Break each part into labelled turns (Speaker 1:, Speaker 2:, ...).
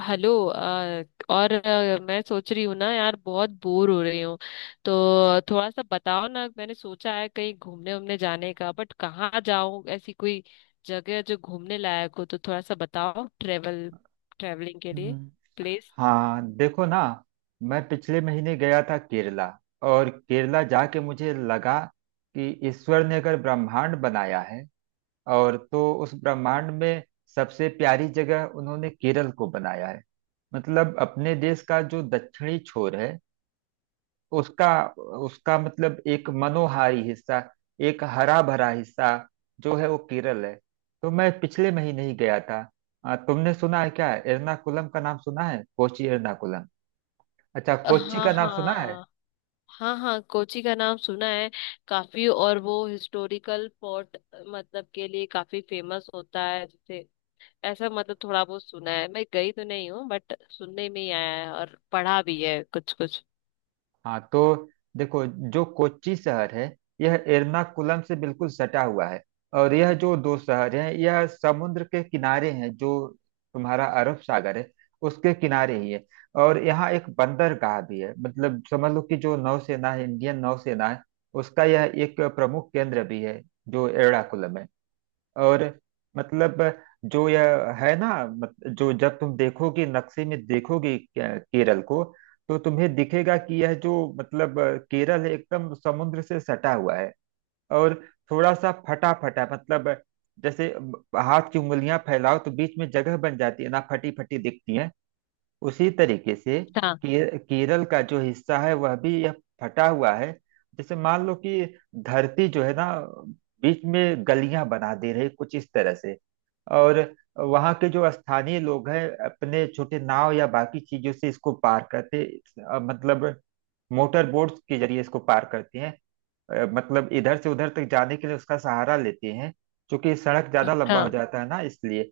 Speaker 1: Hello और मैं सोच रही हूँ ना यार बहुत बोर हो रही हूँ। तो थोड़ा सा बताओ ना, मैंने सोचा है कहीं घूमने उमने जाने का, बट कहाँ जाऊँ ऐसी कोई जगह जो घूमने लायक हो, तो थोड़ा सा बताओ ट्रेवलिंग के लिए
Speaker 2: हम्म।
Speaker 1: प्लेस।
Speaker 2: हाँ देखो ना, मैं पिछले महीने गया था केरला। और केरला जाके मुझे लगा कि ईश्वर ने अगर ब्रह्मांड बनाया है, और तो उस ब्रह्मांड में सबसे प्यारी जगह उन्होंने केरल को बनाया है। मतलब अपने देश का जो दक्षिणी छोर है, उसका उसका मतलब एक मनोहारी हिस्सा, एक हरा भरा हिस्सा जो है वो केरल है। तो मैं पिछले महीने ही गया था। तुमने सुना है क्या? एर्नाकुलम का नाम सुना है? कोची एर्नाकुलम, अच्छा कोच्चि
Speaker 1: हाँ
Speaker 2: का नाम सुना है?
Speaker 1: हाँ। हाँ हाँ, कोची का नाम सुना है काफी। और वो हिस्टोरिकल पोर्ट मतलब के लिए काफी फेमस होता है जैसे ऐसा, मतलब थोड़ा बहुत सुना है, मैं गई तो नहीं हूँ बट सुनने में ही आया है और पढ़ा भी है कुछ कुछ।
Speaker 2: हाँ तो देखो, जो कोच्चि शहर है यह एर्नाकुलम से बिल्कुल सटा हुआ है। और यह जो दो शहर हैं यह समुद्र के किनारे हैं, जो तुम्हारा अरब सागर है उसके किनारे ही है। और यहाँ एक बंदरगाह भी है, मतलब समझ लो कि जो नौसेना है, इंडियन नौसेना है, उसका यह एक प्रमुख केंद्र भी है, जो एर्नाकुलम है। और मतलब जो यह है ना, मत, जो जब तुम देखोगे, नक्शे में देखोगे केरल को, तो तुम्हें दिखेगा कि यह जो मतलब केरल है, एकदम समुद्र से सटा हुआ है। और थोड़ा सा फटा फटा मतलब, जैसे हाथ की उंगलियां फैलाओ तो बीच में जगह बन जाती है ना, फटी फटी दिखती है। उसी तरीके से
Speaker 1: हाँ
Speaker 2: केरल का जो हिस्सा है वह भी यह फटा हुआ है। जैसे मान लो कि धरती जो है ना, बीच में गलियां बना दे रही कुछ इस तरह से। और वहाँ के जो स्थानीय लोग हैं अपने छोटे नाव या बाकी चीजों से इसको पार करते, मतलब मोटर बोट्स के जरिए इसको पार करते हैं। मतलब इधर से उधर तक जाने के लिए उसका सहारा लेते हैं, क्योंकि सड़क ज्यादा लंबा हो
Speaker 1: हाँ।
Speaker 2: जाता है ना इसलिए।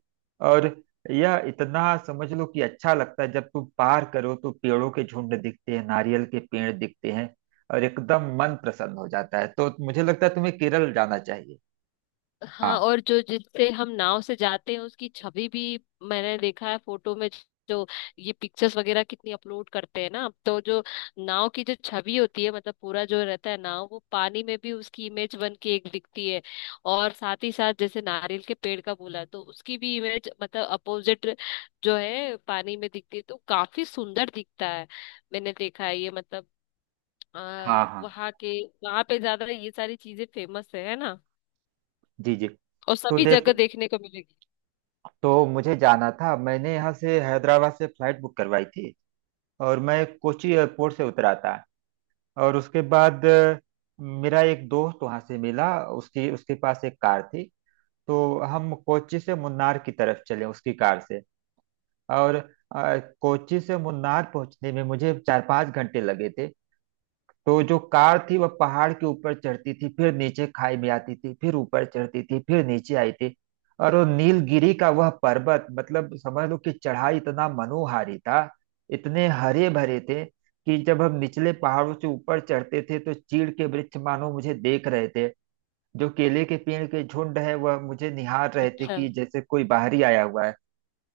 Speaker 2: और यह इतना समझ लो कि अच्छा लगता है, जब तुम पार करो तो पेड़ों के झुंड दिखते हैं, नारियल के पेड़ दिखते हैं। और एकदम मन प्रसन्न हो जाता है, तो मुझे लगता है तुम्हें केरल जाना चाहिए।
Speaker 1: हाँ,
Speaker 2: हाँ
Speaker 1: और जो जिससे हम नाव से जाते हैं उसकी छवि भी मैंने देखा है फोटो में। जो ये पिक्चर्स वगैरह कितनी अपलोड करते हैं ना, तो जो नाव की जो छवि होती है, मतलब पूरा जो रहता है नाव, वो पानी में भी उसकी इमेज बन के एक दिखती है। और साथ ही साथ जैसे नारियल के पेड़ का बोला, तो उसकी भी इमेज मतलब अपोजिट जो है पानी में दिखती है, तो काफी सुंदर दिखता है। मैंने देखा है ये, मतलब
Speaker 2: हाँ। हाँ।
Speaker 1: वहाँ के, वहाँ पे ज्यादा ये सारी चीजें फेमस है ना।
Speaker 2: जी जी।
Speaker 1: और
Speaker 2: तो
Speaker 1: सभी
Speaker 2: देख,
Speaker 1: जगह देखने को मिलेगी।
Speaker 2: तो मुझे जाना था, मैंने यहाँ से हैदराबाद से फ्लाइट बुक करवाई थी। और मैं कोची एयरपोर्ट से उतरा था। और उसके बाद मेरा एक दोस्त वहां से मिला। उसकी उसके पास एक कार थी, तो हम कोच्चि से मुन्नार की तरफ चले उसकी कार से। और कोच्चि से मुन्नार पहुंचने में मुझे 4-5 घंटे लगे थे। तो जो कार थी वह पहाड़ के ऊपर चढ़ती थी, फिर नीचे खाई में आती थी, फिर ऊपर चढ़ती थी, फिर नीचे आई थी। और वो नीलगिरी का वह पर्वत, मतलब समझ लो कि चढ़ाई इतना मनोहारी था, इतने हरे भरे थे कि जब हम निचले पहाड़ों से ऊपर चढ़ते थे तो चीड़ के वृक्ष मानो मुझे देख रहे थे। जो केले के पेड़ के झुंड है वह मुझे निहार रहे थे
Speaker 1: अच्छा,
Speaker 2: कि जैसे कोई बाहरी आया हुआ है।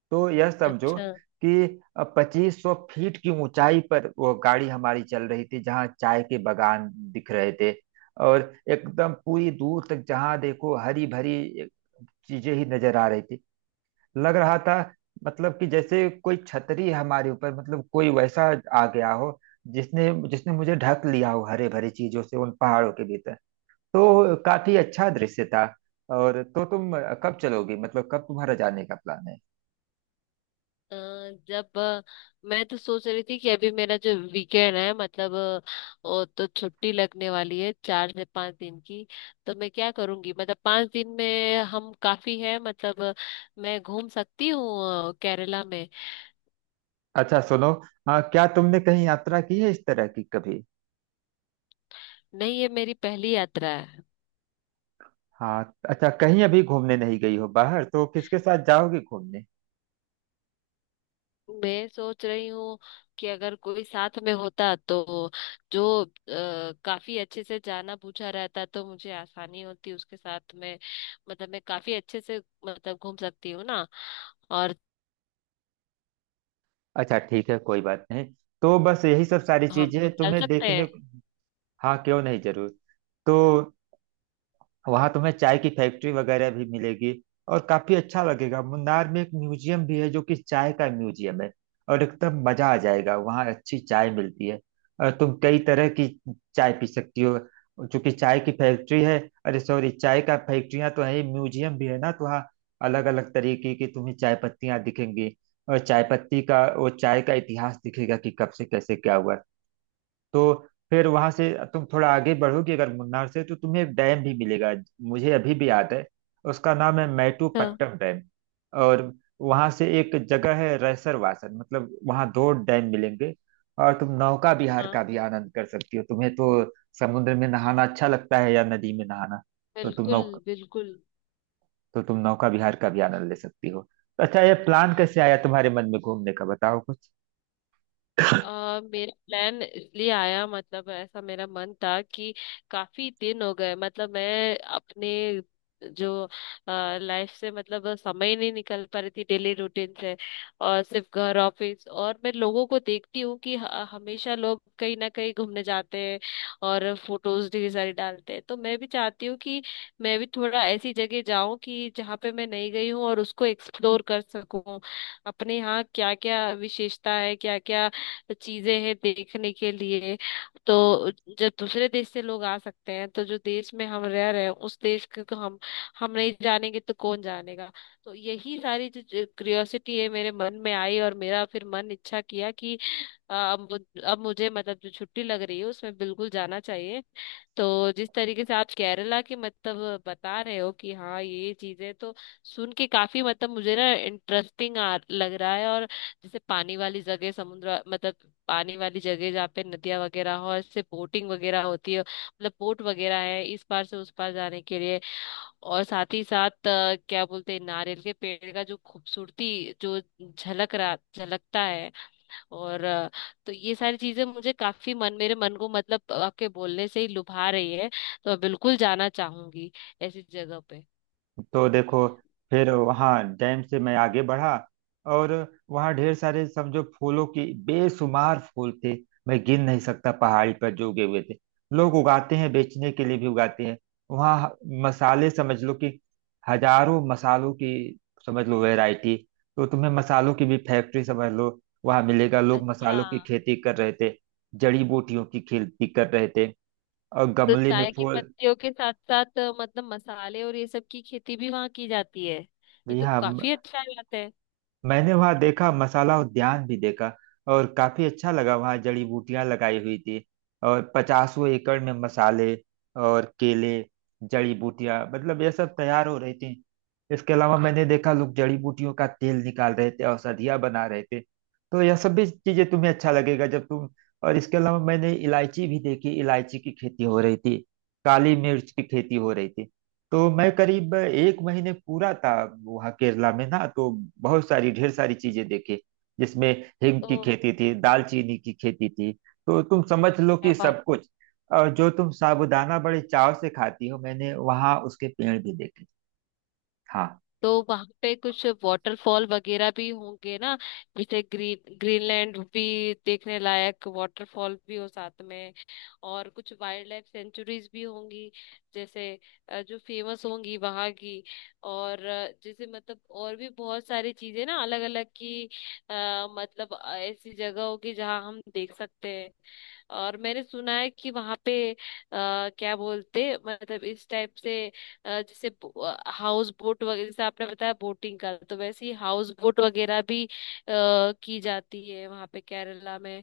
Speaker 2: तो यह समझो
Speaker 1: अच्छा।
Speaker 2: कि 2500 फीट की ऊंचाई पर वो गाड़ी हमारी चल रही थी, जहाँ चाय के बागान दिख रहे थे। और एकदम पूरी दूर तक जहाँ देखो हरी भरी चीजें ही नजर आ रही थी। लग रहा था मतलब कि जैसे कोई छतरी हमारे ऊपर, मतलब कोई वैसा आ गया हो जिसने जिसने मुझे ढक लिया हो, हरे भरे चीजों से उन पहाड़ों के भीतर। तो काफी अच्छा दृश्य था। और तो तुम कब चलोगी, मतलब कब तुम्हारा जाने का प्लान है?
Speaker 1: अ, जब मैं तो सोच रही थी कि अभी मेरा जो वीकेंड है, मतलब वो तो छुट्टी लगने वाली है चार से पांच दिन की। तो मैं क्या करूंगी, मतलब पांच दिन में हम काफी है, मतलब मैं घूम सकती हूँ केरला में।
Speaker 2: अच्छा सुनो, हाँ क्या तुमने कहीं यात्रा की है इस तरह की कभी?
Speaker 1: नहीं, ये मेरी पहली यात्रा है।
Speaker 2: हाँ अच्छा, कहीं अभी घूमने नहीं गई हो बाहर, तो किसके साथ जाओगी घूमने?
Speaker 1: मैं सोच रही हूँ कि अगर कोई साथ में होता, तो जो काफी अच्छे से जाना पूछा रहता, तो मुझे आसानी होती उसके साथ में, मतलब मैं काफी अच्छे से मतलब घूम सकती हूँ ना। और
Speaker 2: अच्छा ठीक है, कोई बात नहीं। तो बस यही सब सारी
Speaker 1: हम
Speaker 2: चीजें
Speaker 1: लोग चल
Speaker 2: तुम्हें
Speaker 1: सकते हैं।
Speaker 2: देखने। हाँ क्यों नहीं, जरूर। तो वहां तुम्हें चाय की फैक्ट्री वगैरह भी मिलेगी और काफी अच्छा लगेगा। मुन्नार में एक म्यूजियम भी है जो कि चाय का म्यूजियम है, और एकदम मजा आ जाएगा। वहाँ अच्छी चाय मिलती है और तुम कई तरह की चाय पी सकती हो, चूंकि चाय की फैक्ट्री है। अरे सॉरी, चाय का फैक्ट्रियां तो है ही, म्यूजियम भी है ना, तो वहाँ अलग अलग तरीके की तुम्हें चाय पत्तियां दिखेंगी। और चाय पत्ती का वो चाय का इतिहास दिखेगा कि कब से कैसे क्या हुआ। तो फिर वहां से तुम थोड़ा आगे बढ़ोगे अगर मुन्नार से, तो तुम्हें एक डैम भी मिलेगा। मुझे अभी भी याद है, उसका नाम है
Speaker 1: हाँ
Speaker 2: मैटूपट्टम डैम। और वहां से एक जगह है रैसरवासन, मतलब वहां दो डैम मिलेंगे। और तुम नौका विहार का
Speaker 1: हाँ,
Speaker 2: भी आनंद कर सकती हो। तुम्हें तो समुद्र में नहाना अच्छा लगता है या नदी में नहाना? तो तुम
Speaker 1: बिल्कुल
Speaker 2: नौका
Speaker 1: बिल्कुल।
Speaker 2: तो तुम नौका विहार का भी आनंद ले सकती हो। तो अच्छा, ये प्लान कैसे आया तुम्हारे मन में घूमने का, बताओ कुछ।
Speaker 1: अ, मेरा प्लान इसलिए आया, मतलब ऐसा मेरा मन था कि काफी दिन हो गए, मतलब मैं अपने जो लाइफ से, मतलब समय ही नहीं निकल पा रही थी डेली रूटीन से। और सिर्फ घर ऑफिस, और मैं लोगों को देखती हूँ कि हमेशा लोग कहीं ना कहीं घूमने जाते हैं और फोटोज ढेर सारी डालते हैं। तो मैं भी चाहती हूँ कि मैं भी थोड़ा ऐसी जगह जाऊं कि जहाँ पे मैं नहीं गई हूँ और उसको एक्सप्लोर कर सकूं। अपने यहाँ क्या क्या विशेषता है, क्या क्या तो चीजें हैं देखने के लिए। तो जब दूसरे देश से लोग आ सकते हैं, तो जो देश में हम रह रहे हैं उस देश के तो हम नहीं जानेंगे तो कौन जानेगा। तो यही सारी जो क्यूरियोसिटी है, मेरे मन में आई और मेरा फिर मन इच्छा किया कि अ, अब अब मुझे मतलब जो छुट्टी लग रही है उसमें बिल्कुल जाना चाहिए। तो जिस तरीके से आप केरला की मतलब बता रहे हो कि हाँ ये चीजें तो, सुन के काफी मतलब मुझे ना इंटरेस्टिंग आ लग रहा है। और जैसे पानी वाली जगह, समुद्र, मतलब पानी वाली जगह जहाँ पे नदियाँ वगैरह हो और इससे बोटिंग वगैरह होती है, मतलब बोट वगैरह है इस पार से उस पार जाने के लिए। और साथ ही साथ क्या बोलते हैं, नारियल के पेड़ का जो खूबसूरती जो झलकता है। और तो ये सारी चीजें मुझे काफी मन, मेरे मन को मतलब आपके बोलने से ही लुभा रही है। तो मैं बिल्कुल जाना चाहूंगी ऐसी जगह पे।
Speaker 2: तो देखो, फिर वहाँ डैम से मैं आगे बढ़ा। और वहाँ ढेर सारे, समझो, फूलों की बेशुमार फूल थे, मैं गिन नहीं सकता, पहाड़ी पर जो उगे हुए थे। लोग उगाते हैं, बेचने के लिए भी उगाते हैं। वहाँ मसाले, समझ लो कि हजारों मसालों की, समझ लो, वैरायटी। तो तुम्हें मसालों की भी फैक्ट्री समझ लो वहाँ मिलेगा। लोग
Speaker 1: अच्छा।
Speaker 2: मसालों की खेती कर रहे थे, जड़ी बूटियों की खेती कर रहे थे, और
Speaker 1: तो
Speaker 2: गमले में
Speaker 1: चाय की
Speaker 2: फूल।
Speaker 1: पत्तियों के साथ साथ मतलब मसाले और ये सब की खेती भी वहाँ की जाती है। ये
Speaker 2: जी
Speaker 1: तो
Speaker 2: हाँ।
Speaker 1: काफी अच्छा बात है।
Speaker 2: मैंने वहां देखा, मसाला उद्यान भी देखा, और काफी अच्छा लगा, वहां जड़ी बूटियां लगाई हुई थी। और पचासों एकड़ में मसाले और केले, जड़ी बूटियां, मतलब ये सब तैयार हो रही थी। इसके अलावा मैंने देखा लोग जड़ी बूटियों का तेल निकाल रहे थे, औषधियां बना रहे थे, तो यह सब भी चीजें तुम्हें अच्छा लगेगा जब तुम। और इसके अलावा मैंने इलायची भी देखी, इलायची की खेती हो रही थी, काली मिर्च की खेती हो रही थी। तो मैं करीब एक महीने पूरा था वहाँ केरला में ना, तो बहुत सारी ढेर सारी चीजें देखी, जिसमें हिंग
Speaker 1: तो
Speaker 2: की खेती थी, दालचीनी की खेती थी। तो तुम समझ लो
Speaker 1: क्या
Speaker 2: कि
Speaker 1: बात।
Speaker 2: सब कुछ। और जो तुम साबूदाना बड़े चाव से खाती हो, मैंने वहाँ उसके पेड़ भी देखे। हाँ।
Speaker 1: तो वहां पे कुछ वाटरफॉल वगैरह भी होंगे ना, जैसे ग्रीनलैंड भी, देखने लायक वाटरफॉल भी हो साथ में। और कुछ वाइल्ड लाइफ सेंचुरीज भी होंगी जैसे जो फेमस होंगी वहां की। और जैसे मतलब और भी बहुत सारी चीजें ना अलग अलग की। मतलब ऐसी जगह होगी जहाँ हम देख सकते हैं। और मैंने सुना है कि वहां पे क्या बोलते, मतलब इस टाइप से, जैसे हाउस बोट वगैरह, जैसे आपने बताया बोटिंग का, तो वैसे ही हाउस बोट वगैरह भी की जाती है वहां पे केरला में।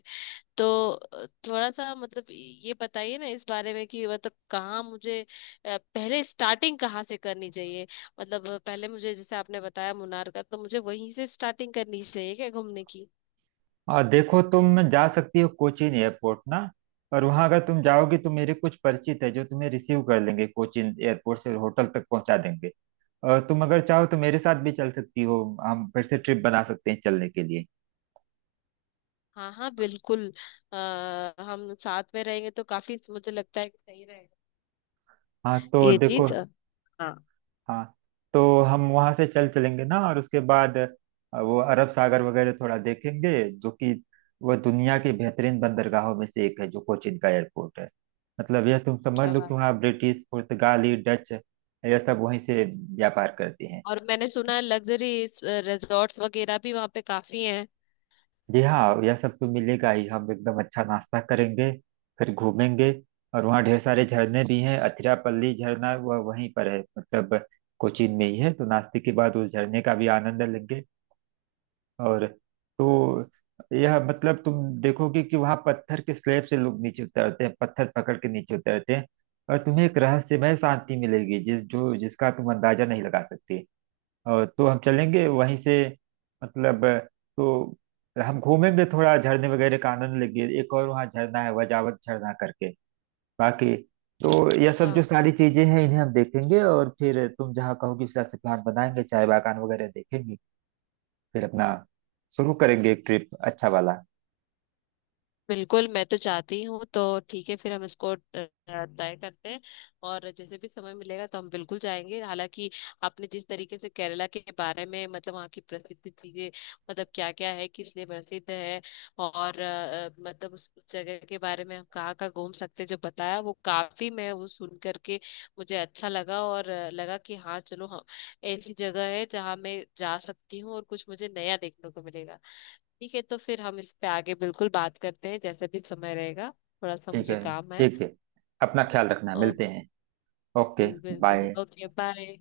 Speaker 1: तो थोड़ा सा मतलब ये बताइए ना इस बारे में कि मतलब कहाँ मुझे पहले स्टार्टिंग कहाँ से करनी चाहिए, मतलब पहले मुझे जैसे आपने बताया मुनार का, तो मुझे वहीं से स्टार्टिंग करनी चाहिए क्या घूमने की।
Speaker 2: और देखो तुम जा सकती हो कोचीन एयरपोर्ट ना, और वहाँ अगर तुम जाओगी तो मेरे कुछ परिचित है जो तुम्हें रिसीव कर लेंगे, कोचीन एयरपोर्ट से होटल तक पहुँचा देंगे। और तुम अगर चाहो तो मेरे साथ भी चल सकती हो, हम फिर से ट्रिप बना सकते हैं चलने के लिए।
Speaker 1: हाँ हाँ, बिल्कुल। हम साथ में रहेंगे तो काफी मुझे लगता है कि सही रहेगा
Speaker 2: हाँ तो
Speaker 1: ये
Speaker 2: देखो।
Speaker 1: चीज। हाँ।
Speaker 2: हाँ, तो हम वहां से चल चलेंगे ना, और उसके बाद वो अरब सागर वगैरह थोड़ा देखेंगे, जो कि वह दुनिया की बेहतरीन बंदरगाहों में से एक है, जो कोचिन का एयरपोर्ट है। मतलब यह तुम समझ
Speaker 1: क्या
Speaker 2: लो कि
Speaker 1: बात।
Speaker 2: वहाँ ब्रिटिश, पुर्तगाली, डच, यह सब वहीं से व्यापार करते हैं।
Speaker 1: और मैंने सुना है लग्जरी रिजॉर्ट्स वगैरह भी वहाँ पे काफी हैं।
Speaker 2: जी हाँ, यह सब तो मिलेगा ही, हम एकदम अच्छा नाश्ता करेंगे, फिर घूमेंगे। और वहाँ ढेर सारे झरने भी हैं, अथिरापल्ली झरना वह वहीं पर है, मतलब कोचीन में ही है, तो नाश्ते के बाद उस झरने का भी आनंद लेंगे। और तो यह मतलब तुम देखोगे कि वहाँ पत्थर के स्लैब से लोग नीचे उतरते हैं, पत्थर पकड़ के नीचे उतरते हैं। और तुम्हें एक रहस्यमय शांति मिलेगी जिसका तुम अंदाजा नहीं लगा सकते। और तो हम चलेंगे वहीं से, मतलब। तो हम घूमेंगे, थोड़ा झरने वगैरह का आनंद लेंगे, एक और वहाँ झरना है वजावत झरना करके। बाकी तो यह सब जो
Speaker 1: हाँ,
Speaker 2: सारी चीजें हैं इन्हें हम देखेंगे, और फिर तुम जहाँ कहोगी उस हिसाब से प्लान बनाएंगे, चाय बागान वगैरह देखेंगे। फिर अपना शुरू करेंगे एक ट्रिप अच्छा वाला।
Speaker 1: बिल्कुल मैं तो चाहती हूँ। तो ठीक है फिर हम इसको ट्राई करते हैं, और जैसे भी समय मिलेगा तो हम बिल्कुल जाएंगे। हालांकि आपने जिस तरीके से केरला के बारे में मतलब वहाँ की प्रसिद्ध चीजें, मतलब क्या क्या है किस लिए प्रसिद्ध है, और मतलब उस जगह के बारे में हम कहाँ कहाँ घूम सकते हैं, जो बताया वो काफी, मैं वो सुन करके मुझे अच्छा लगा। और लगा कि हाँ चलो हम, ऐसी जगह है जहाँ मैं जा सकती हूँ और कुछ मुझे नया देखने को मिलेगा। ठीक है, तो फिर हम इस पे आगे बिल्कुल बात करते हैं जैसे भी समय रहेगा। थोड़ा सा
Speaker 2: ठीक
Speaker 1: मुझे
Speaker 2: है।
Speaker 1: काम है।
Speaker 2: ठीक है। अपना
Speaker 1: ओ-
Speaker 2: ख्याल रखना,
Speaker 1: ओ-
Speaker 2: मिलते हैं। ओके
Speaker 1: बिल्कुल
Speaker 2: बाय।
Speaker 1: बिल्कुल, ओके, बाय।